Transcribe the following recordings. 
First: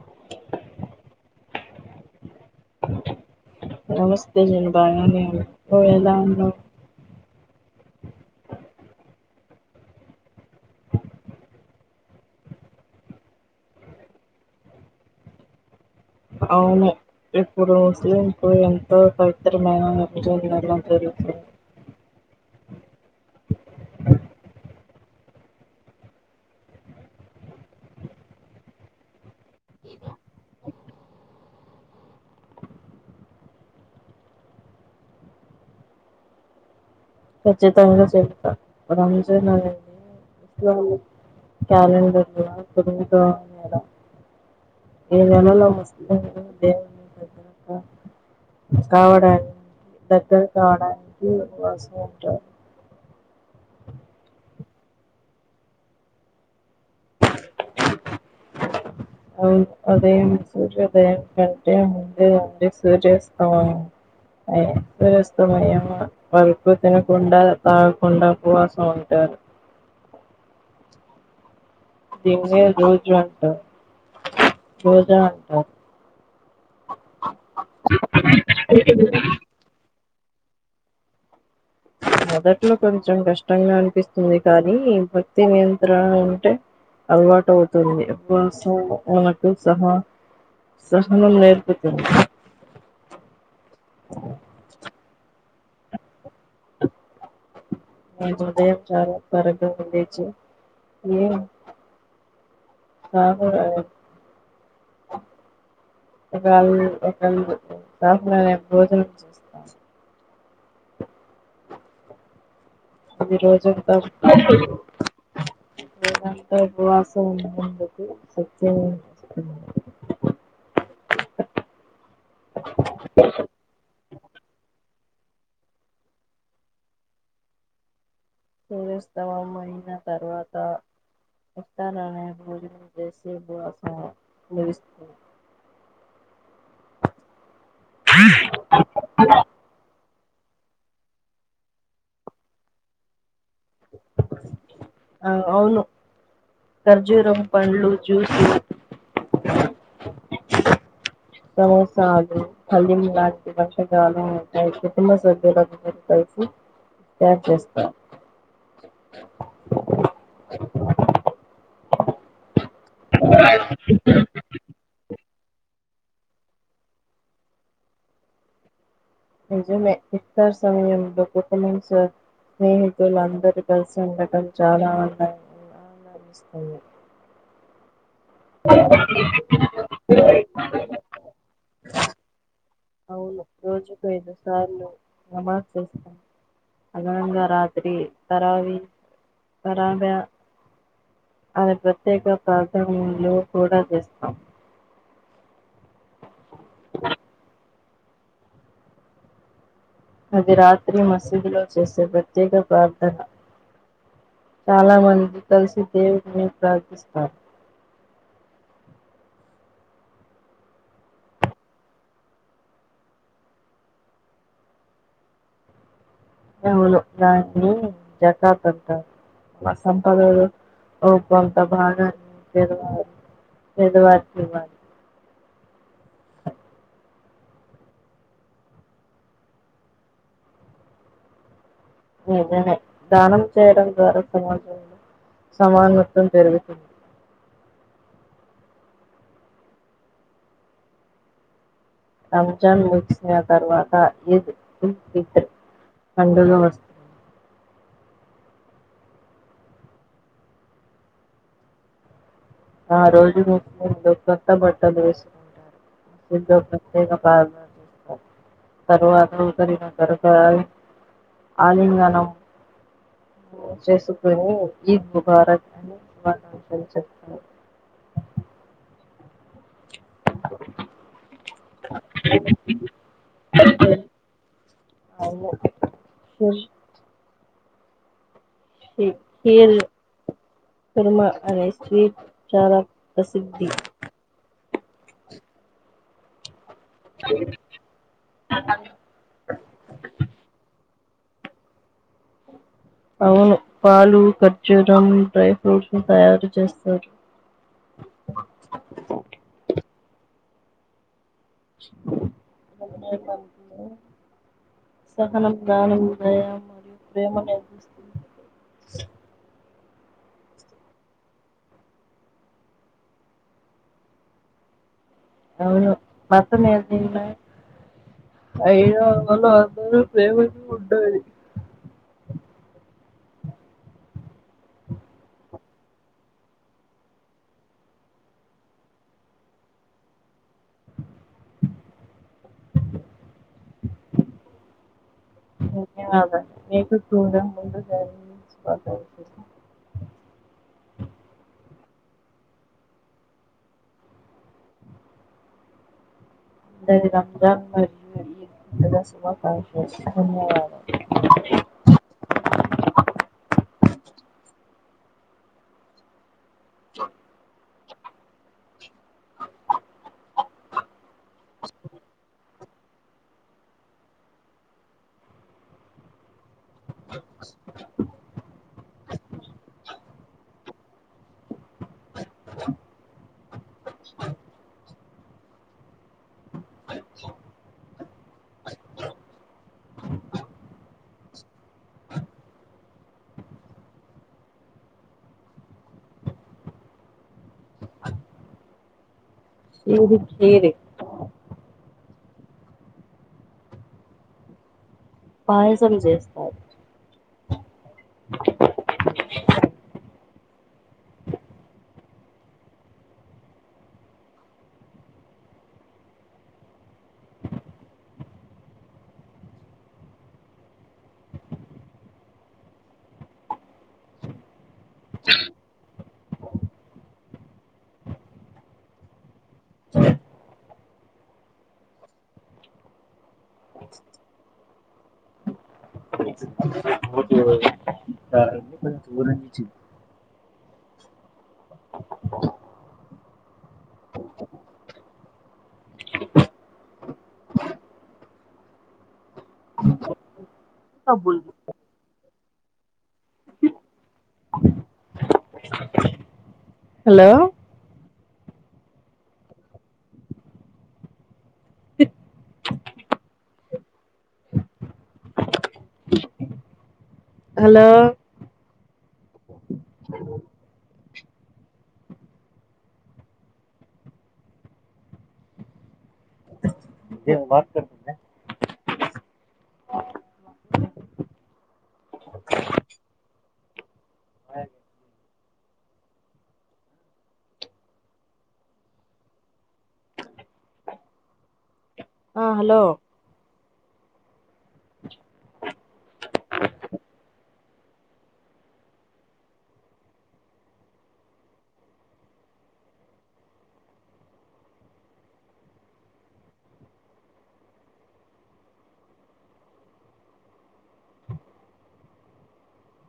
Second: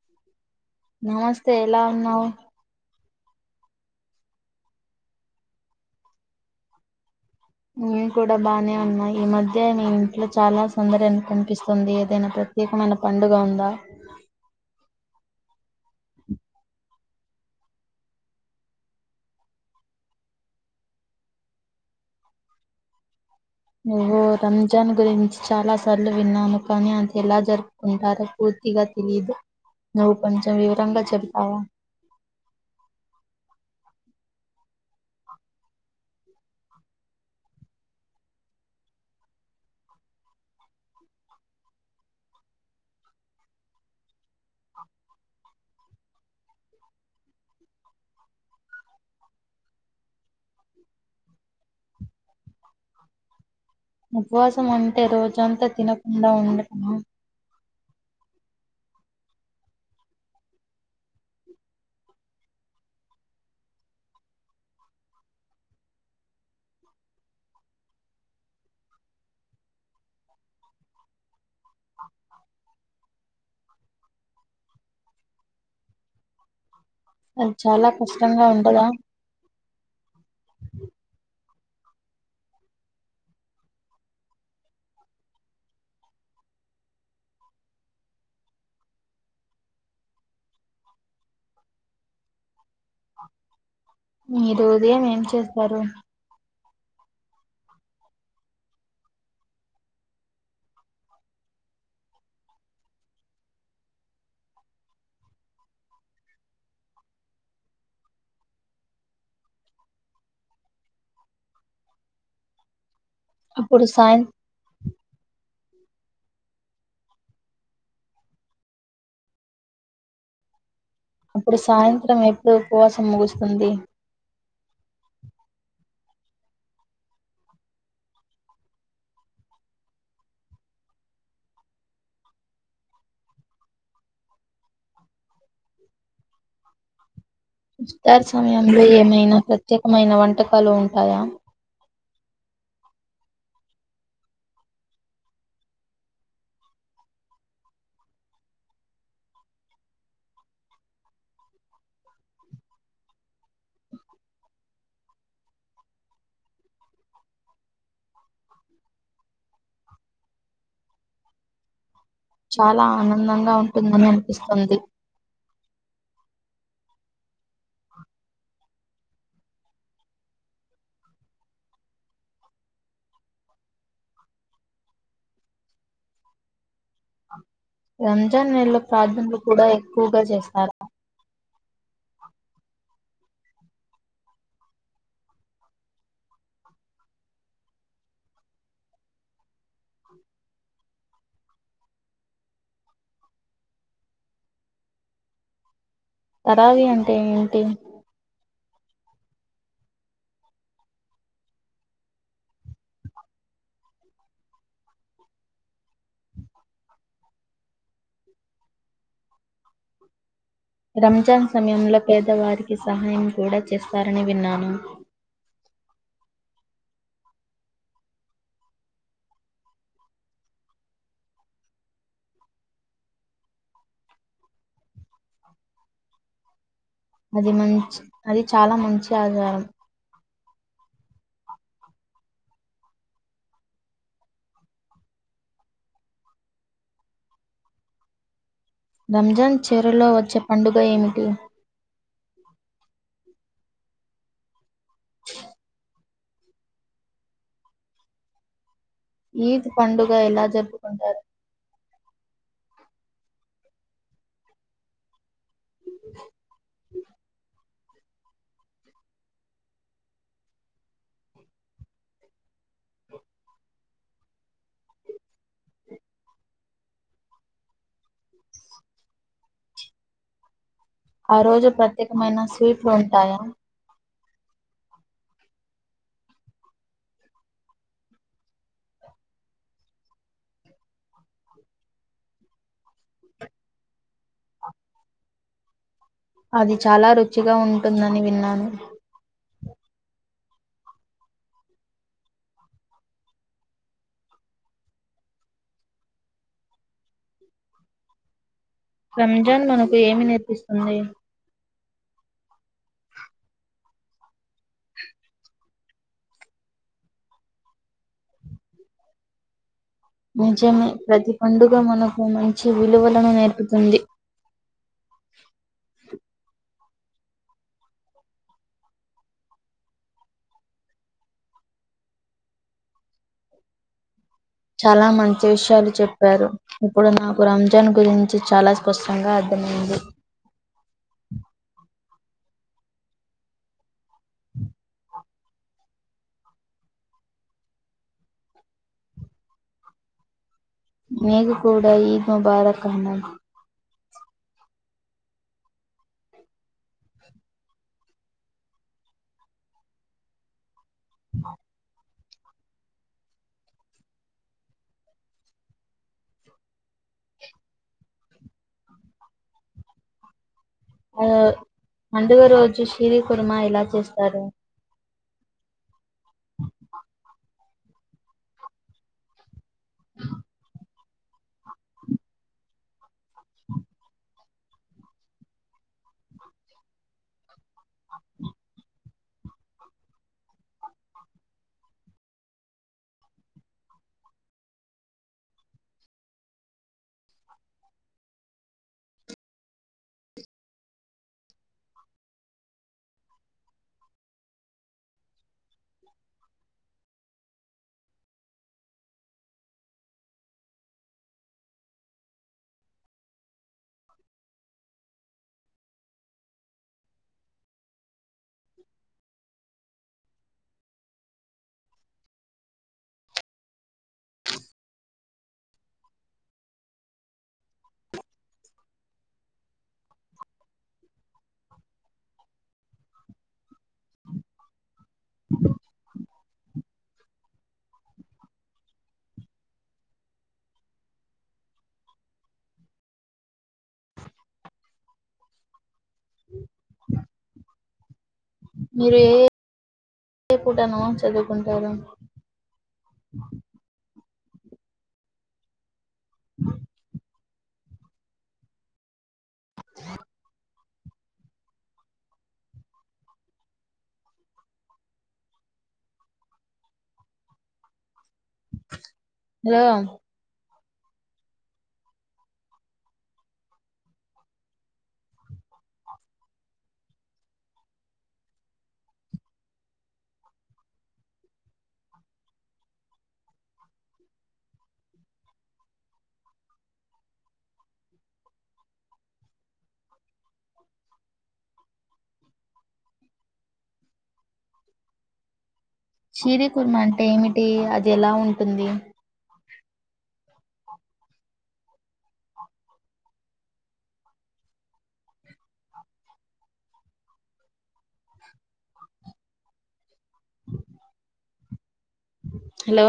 [inaudible] నమస్తే ఎలా ఉన్నావు నమస్తే నేను బాగనే ఉన్నాను నువ్వు ఎలా ఉన్నావు నేను కూడా బానే ఉన్నాయి ఈ మధ్య మీ ఇంట్లో చాలా సౌందర్యం కనిపిస్తుంది ఏదైనా ప్ర ప్రత్యకమైన పండుగ ఉందా [inaudible] అవును ఇప్పుడు ముస్లిం ఎంతో పవిత్రమైన విభజన జరుగుతుంది [inaudible] నువ్వు రంజాన్ గురించి చాలా సార్లు విన్నాను కానీ అంది ఎలా జరుపుకుంటారు పూ పూర్తిగా తెలియదు నవు కొంచెం వివరంగా చెబుతావా [inaudible] కచ్చితంగ చేత. రంజన్ అనేది కాలి క్యాలెండర్ల అప్పుడు ఇంకా నెల ఈ నెలలో ముస్లింలు దేవుని దగ్గరగా కావడాన్ దగ్గర కావడానికి వస్ ఉంట ఉపవాసం అంటే రోజంత తినకుండ ఉండటమ? అవున్ ఉదయం సూర్యోదయం కంటే ముందే ఆ లేసి చేస్తా ఆయ సూర్యాస్తమయం వరకు తినకుండ, తాగకుండ ఉపవాసం ఉంటా టరు దీన్నే రోజు అంటా రోజా అంటారు కాని చాలా కష్టంగా ఉండదా? మొదట్లో కొంచెం కష్టంగా అనిపిస్తుంది కానీ, భక్తి నియంత్రణ ఉంటే అలవాటు అవుతుంది ఉపవాసం మనకు సహా. సహనం నేర్పుతున్ మీరు ఉదయం ఏం చేస్తారు? నేను ఉదయం చాలా త్వరగా లేచి ఏ కాఫీ తాగి ఒకాల్ ఒకళ్ [unintelligible] భోజనం చేస్తా అది అప్పుడు రోజంత సాయం రోజంత ఉపవాసం ఉన్నందుకు శక్తిని ఇస్తు అప్పుడు సాయంత్రం ఎప్పుడు ఉపవాసం ముగుస్తుంది? సూర్య అస్తమయం అయిన తరువాత. వత్తానే మే భోజనం చేసి ఉపవాసం ముగిస్తు ఉస్తార్ సమయంలో ఏమైనా ప్రత్యేకమైన వంటకాలు ఉంటాయా? ఆ అవును. ఖర్జూరం పండ్లు, జ్యూసు అ సమోసాలు, హలీం లాంటి వంటకాలు ఉంటయి. కుటుంబ సభ్యులందరూ ప్రేయర్ చేస్తా చాల ఆనందంగ ఉంటుందని అనిపిస్తుంది. నిజమే ఇత్తర్ సమయంలో [unintelligible] స్నేహితులు అందరూ కలిసి ఉండటం చాలా ఆనందంగ అనిపిసస్తుంది. అ రంజాన్ నేలో ప్రార్థనలు కూడా ఎక్కువగా చేస్తార? అవును రోజుకు ఐదు సార్లు నమాజ్ చేస్తా అదనంగా రాత్రి పరావి పరావ అది ప్రత్యేక ప్రార్థనలు కూడా చేస్తాం. తరావి అంటే ఏంటి? అది రాత్రి మసీదులో చేసే ప్రత్యేక ప్రార్థన చాలా మంది కలిసి దేవున్ని ప్రార్థిస్తార్. రంజాన్ సమయంలో పేదవారికి సహాయం కూడ చేస్తారని విన్నాను. అవులో దాన్ని జకాత్ అంటార్. మా సంపదలో ఓ కొంత భాగాన్ని పేదవార్ పేదవారికి ఇవ్వాలి. అది మంచి అది చాలా మంచి ఆచారం నిజమే దానం చేయడం ద్వారా సమాజంలో సమానత్వం పెరుగుతుంది రంజాన్ చీరలో వచ్చే పండుగ ఏమిటి రంజాన్ ముగిసిన తర్వాత ఈద్ ఉల్ ఫితర్ పండుగ వస్తూ ఈద్ పండుగ ఎలా జరుపుకుంటారు ఆ రోజు కొత్త బట్టలు ఏసు కుంటారు పెద్ద ప్రత్యేక బా తర్వాత ఒకరినొకరు తావి ఆలింగణము చేసుకుని ఈద్ ముబారత్ అని శుభాకాంక్షలు చెప్ ప్పు ఆ రోజు ప్రత్యేకమైన స్వీట్లు ఉంటాయా అవును సూస్ ఏ పేరు కుర్మా అనే స్వీట్ చాలా ప్రసిద్ధి అది చాలా రుచిగా ఉంటుందని విన్నాను అవును పాలు ఖర్జూరం డ్రై ఫ్రూట్స్ ను తయారు చేస్తారు రంజాన్ మనకు ఏమి నేర్పిస్తుంది రంజాన్ మనకు సహనం దానం దయా మరియు ప్రేమ నేర్పిస్తుంది నిజమే ప్రతి పండుగ మనకు మంచి విలువలను నేర్పుతుంది అవును మతం ఏదైనా అయ్యో మళ్ళ అందరిలో ప్రేమ ఏమి ఉండది చాలా మంచి విషయాలు చెప్పారు ఇప్పుడు నాకు రంజాన్ గురించి చాలా స్పష్టంగా అర్ధ మైంది నీకేం అవుతుంది తూంద ముందుగా మీకు కూడ ఈద్ ముబారక్ అన్న అ రంజాన్ మరియు ఈద్ ముబారక్ శుభాకాంక్షలు ధన్యవాదాలు చ ఆ పండుగ రోజు సిరి కుర్మ ఎలా చేస్తారు ఏది సిరి పాయసం చేస్తావ్ దూరం నుంచి మీరు ఏ ఏ పూట [unintelligible] చదువుకుంటారు హలో అ హలో హలో ఏమో మాట్లాడుతోంది ఆ హలో శిరి కుర్మ అంటే ఏమిటి అది ఎలా ఉంటుంది హలో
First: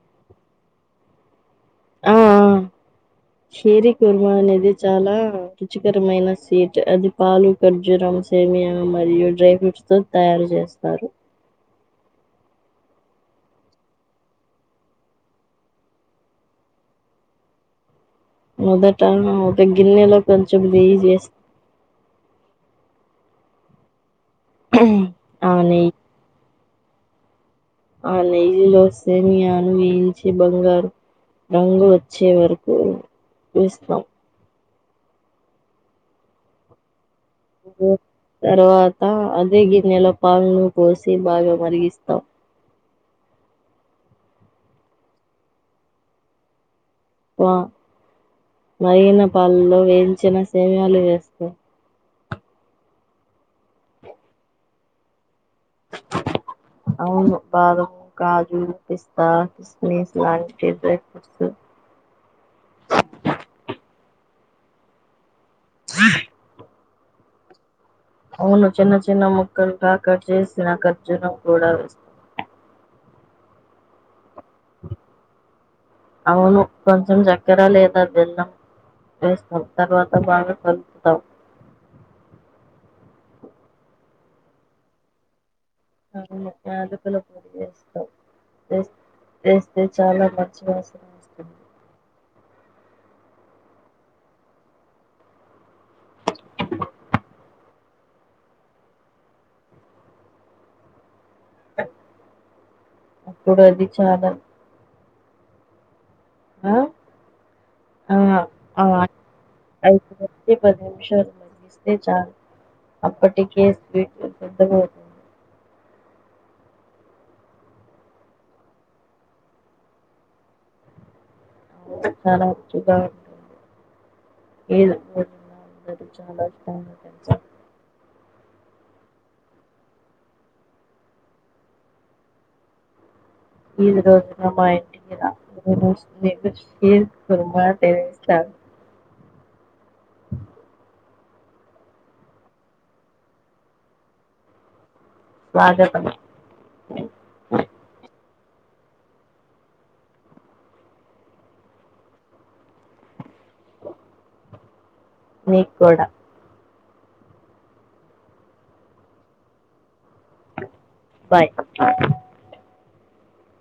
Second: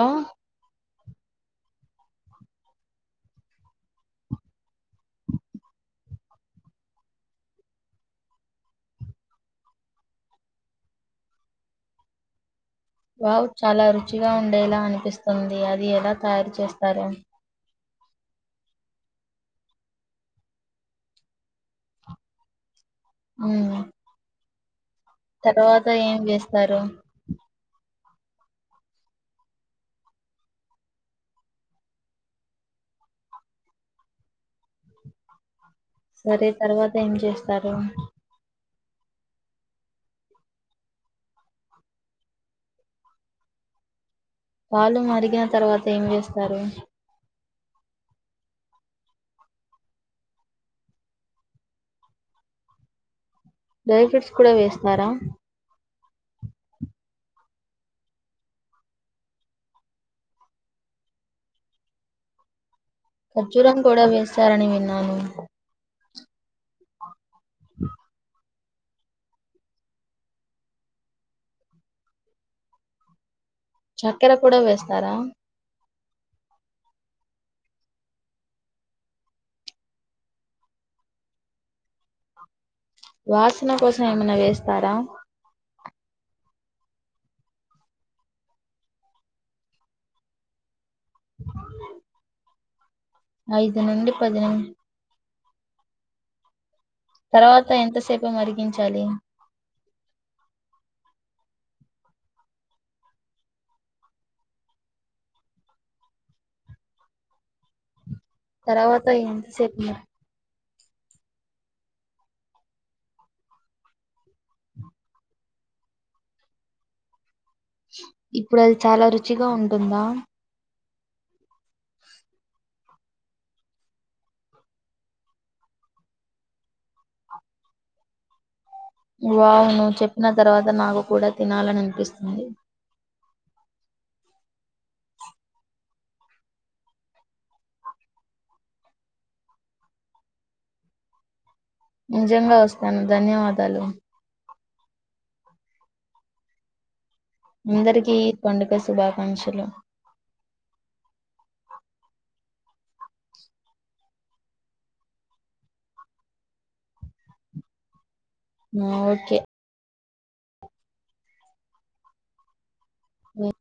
షిరి కుర్మ అనేది చాలా రుచికరమైన సీట్ అది పలు ఖర్జూరం సేమియా మరియు డ్రై ఫ్రూట్స్ తో తయారు చేస్తారు వావ్ చాలా రుచిగా ఉండేలా అనిపిస్తుంది అది ఎలా తయారు చేస్తారో మొదటగిన్నెలో కొంచెంనెయ్యి చేస్తా ఉ ఆ నెయ్యి తర్వాత ఏం చేస్తారు ఆ నెయ్యి లో సేమియాను బంగారు రంగు వచ్చే వరకు వేస్తాం సరే తర్వాత ఏం చేస్తారు తర్వాత అదే గిన్నెల పాాలను పోసి బాగా మరిగిస్తాం పాలు మరిగిన తర్వాత ఏం చేస్తారు పా మరిగిన పాలల్లో వేయించిన సేమయాలు వేస్తా డై ఫ్రూట్స్ కూడా వేసినార [inaudible] అవును బాధమ్ కాజూ పిస్తా కిస్మిస్ లాంటి డ్రై ఫ్రూట్స్ [inaudible] ఖర్జూరం కూడా వేస్తారని విన్నాను జ [inaudible] అవును చిన్న చిన్న మొక్కలు కా కట్ చేసిన ఖర్జూరం కూడా వేస్తా చక్కెర కూడా వేస్తారా అవును కొంచెం చక్కెర లేదా బిల్లం వేస్తాం తర్వాత బాగా కలుపుతాం వాసన కోసం ఏమైనా వేస్తారా అవును ఏలకుల పొడి వేస్తాం వేస్తే చాలా మంచి వాసన వస్తుంది ఐదు నుండి పదినిమి [inaudible] తర్వాత ఎంతసేపు మరిగించాలి [unintelligible] అప్పుడు అది చాలా ఆ ఆ ఆ తర్వాత ఎంత సప్ప ఐదు నుంచి పది నిమిషాలు మార్గిస్టేక్ అప్పటికే సీటు గడగ అవుతుంది ఇప్పుడు అది చాలా రుచిగా ఉంటుందా చాలా రుచిగా ఉంటుంది ఏ రోజుల అందది చాలా ఇష్టమైన కన్సర్ వావు ను్ చెప్పిన తర్వాత నాకు కూడా తినాలని అనిపిస్తుంది ఈది రోజున మా ఇంటి కురు తెస్త [inaudible] [inaudible] నిజంగా వస్తాను ధన్యవాదాలు స్వాగతం అందరికీ ఈ పండుగ శుభాకాంక్షలు నికూడా ఓకే బాయ్ బ